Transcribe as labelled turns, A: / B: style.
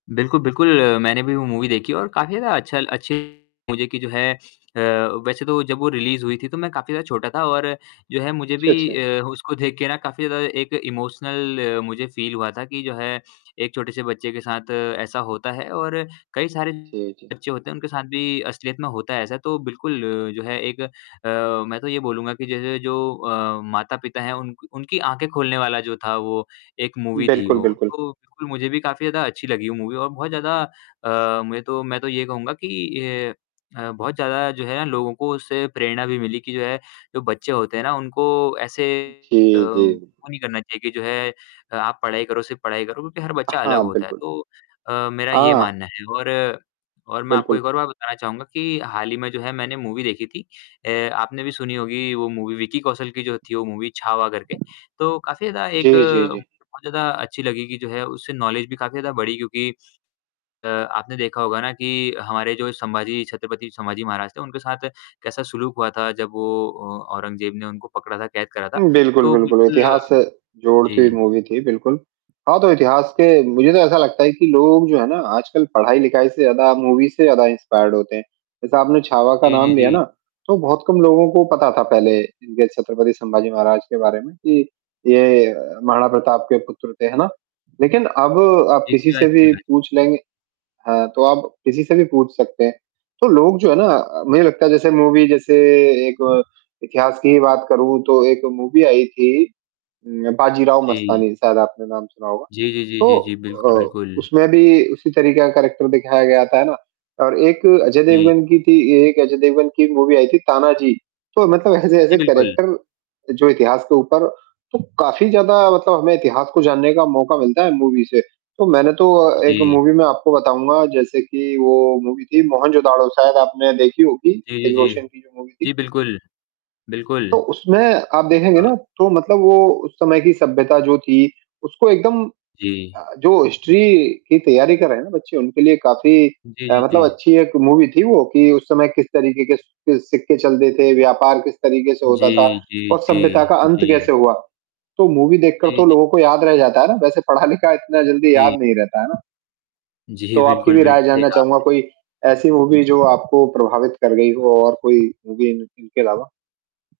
A: बिल्कुल, बिल्कुल अ, मैंने भी वो मूवी देखी और काफ़ी ज़्यादा अच्छा अच्छी मुझे जो कि है अ, वैसे तो जब वो रिलीज़ हुई थी तो मैं काफ़ी ज़्यादा छोटा था और जो है मुझे भी
B: छ छा
A: अ, उसको देख के ना काफ़ी ज़्यादा एक इमोशनल अ, मुझे फ़ील हुआ था कि जो है एक छोटे से बच्चे के साथ ऐसा होता है और कई सारे
B: जी, जी।
A: बच्चे होते हैं उनके साथ भी असलियत में होता है ऐसा तो बिल्कुल जो है एक अ, मैं तो ये बोलूँगा कि जैसे जो अ, माता-पिता हैं उनक उनकी ऑंखें खोलने वाला जो था वो एक मूवी थी
B: बिल्कुल,
A: वो,
B: बिल्कुल।
A: तो मुझे भी काफ़ी ज़्यादा अच्छी लगी वो मूवी और बहुत ज़्यादा अ, मुझे तो मैं तो ये कहूँगा कि अ, बहुत ज़्यादा जो है ना लोगों को उससे प्रेरणा भी मिली कि जो है जो बच्चे होते हैं ना उनको ऐसे [unintelligible] अ,
B: जी, जी।
A: वो नहीं करना चाहिए कि जो है आप पढ़ाई करो, सिर्फ़ पढ़ाई करो क्योंकि हर
B: अ,
A: बच्चा अलग
B: हाँ,
A: होता है।
B: बिल्कुल।
A: तो अ, मेरा ये
B: हाँ।
A: मानना है और और मैं आपको एक
B: बिल्कुल।
A: और बात बताना चाहूँगा कि हाल ही में जो है मैंने मूवी देखी थी। अ, आपने भी सुनी होगी वो मूवी विक्की कौशल की जो थी वो मूवी छावा करके, तो काफ़ी ज़्यादा एक
B: जी, जी, जी।
A: बहुत ज़्यादा अच्छी लगी कि जो है उससे नॉलेज भी काफ़ी ज़्यादा बढ़ी क्योंकि अ, आपने देखा होगा ना कि हमारे जो संभाजी छत्रपति संभाजी महाराज थे उनके साथ कैसा सुलूक हुआ था जब वो अ, औरंगज़ेब ने उनको पकड़ा था, कैद करा था।
B: हुँ, बिल्कुल,
A: तो
B: बिल्कुल,
A: बिल्कुल
B: इतिहास से जोड़ती हुई
A: जी।
B: मूवी थी बिल्कुल। हाँ तो इतिहास के मुझे तो
A: [unintelligible]
B: ऐसा लगता है कि लोग जो है ना आजकल पढ़ाई-लिखाई से ज़्यादा मूवी से ज़्यादा इंस्पायर्ड होते हैं। जैसा आपने छावा का
A: जी, जी,
B: नाम लिया
A: जी।
B: ना, तो बहुत कम लोगों को पता था पहले इनके छत्रपति संभाजी महाराज के बारे में कि ये महाराणा प्रताप के पुत्र थे, है ना? लेकिन अब आप
A: जी,
B: किसी से
A: शिवाजी
B: भी
A: महाराज।
B: पूछ लेंगे हाँ तो आप किसी से भी पूछ सकते हैं। तो लोग जो है ना मुझे अ, लगता है जैसे मूवी जैसे एक इतिहास की बात करूँ तो एक मूवी आई थी उ बाजीराव
A: जी।
B: मस्तानी, शायद आपने नाम सुना होगा।
A: जी, जी, जी,
B: तो
A: जी, जी, बिल्कुल,
B: अ,
A: बिल्कुल।
B: उसमें भी उसी तरीके का करैक्टर दिखाया गया था, है ना? और एक अजय
A: जी।
B: देवगन की थी एक अजय देवगन की मूवी आई थी तानाजी, तो मतलब ऐसे-ऐसे
A: जी, बिल्कुल।
B: करैक्टर जो इतिहास के ऊपर तो काफ़ी ज़्यादा मतलब हमें इतिहास को जानने का मौका मिलता है मूवी से, तो मैंने तो एक
A: जी।
B: मूवी मैं आपको बताऊँगा जैसे कि वो मूवी थी मोहनजोदड़ो शायद आपने देखी होगी।
A: जी, जी,
B: ऋतिक रोशन
A: जी।
B: की जो मूवी थी।
A: जी, बिल्कुल,
B: तो
A: बिल्कुल।
B: उसमें आप देखेंगे
A: अ
B: ना तो मतलब वो उस समय की सभ्यता जो थी उसको एकदम
A: जी।
B: अ, जो हिस्ट्री की तैयारी कर रहे हैं ना बच्चे उनके लिए काफ़ी
A: जी,
B: अ,
A: जी,
B: मतलब
A: जी।
B: अच्छी एक मूवी थी वो, कि उस समय किस तरीके के सिक्क सिक्के चलते थे, व्यापार किस तरीके से
A: जी,
B: होता था
A: जी,
B: और सभ्यता
A: जी,
B: का अंत
A: जी।
B: कैसे हुआ। तो मूवी देखकर
A: जी,
B: तो
A: जी।
B: लोगों को याद रह जाता है ना, वैसे पढ़ा-लिखा इतना जल्दी याद
A: जी।
B: नहीं रहता है ना?
A: जी,
B: तो आपकी
A: बिल्कुल,
B: भी राय
A: बिल्कुल, सही
B: जानना
A: कहा अपने।
B: चाहूँगा कोई ऐसी मूवी जो आपको प्रभावित कर गई हो और कोई मूवी इन इनके अलावा।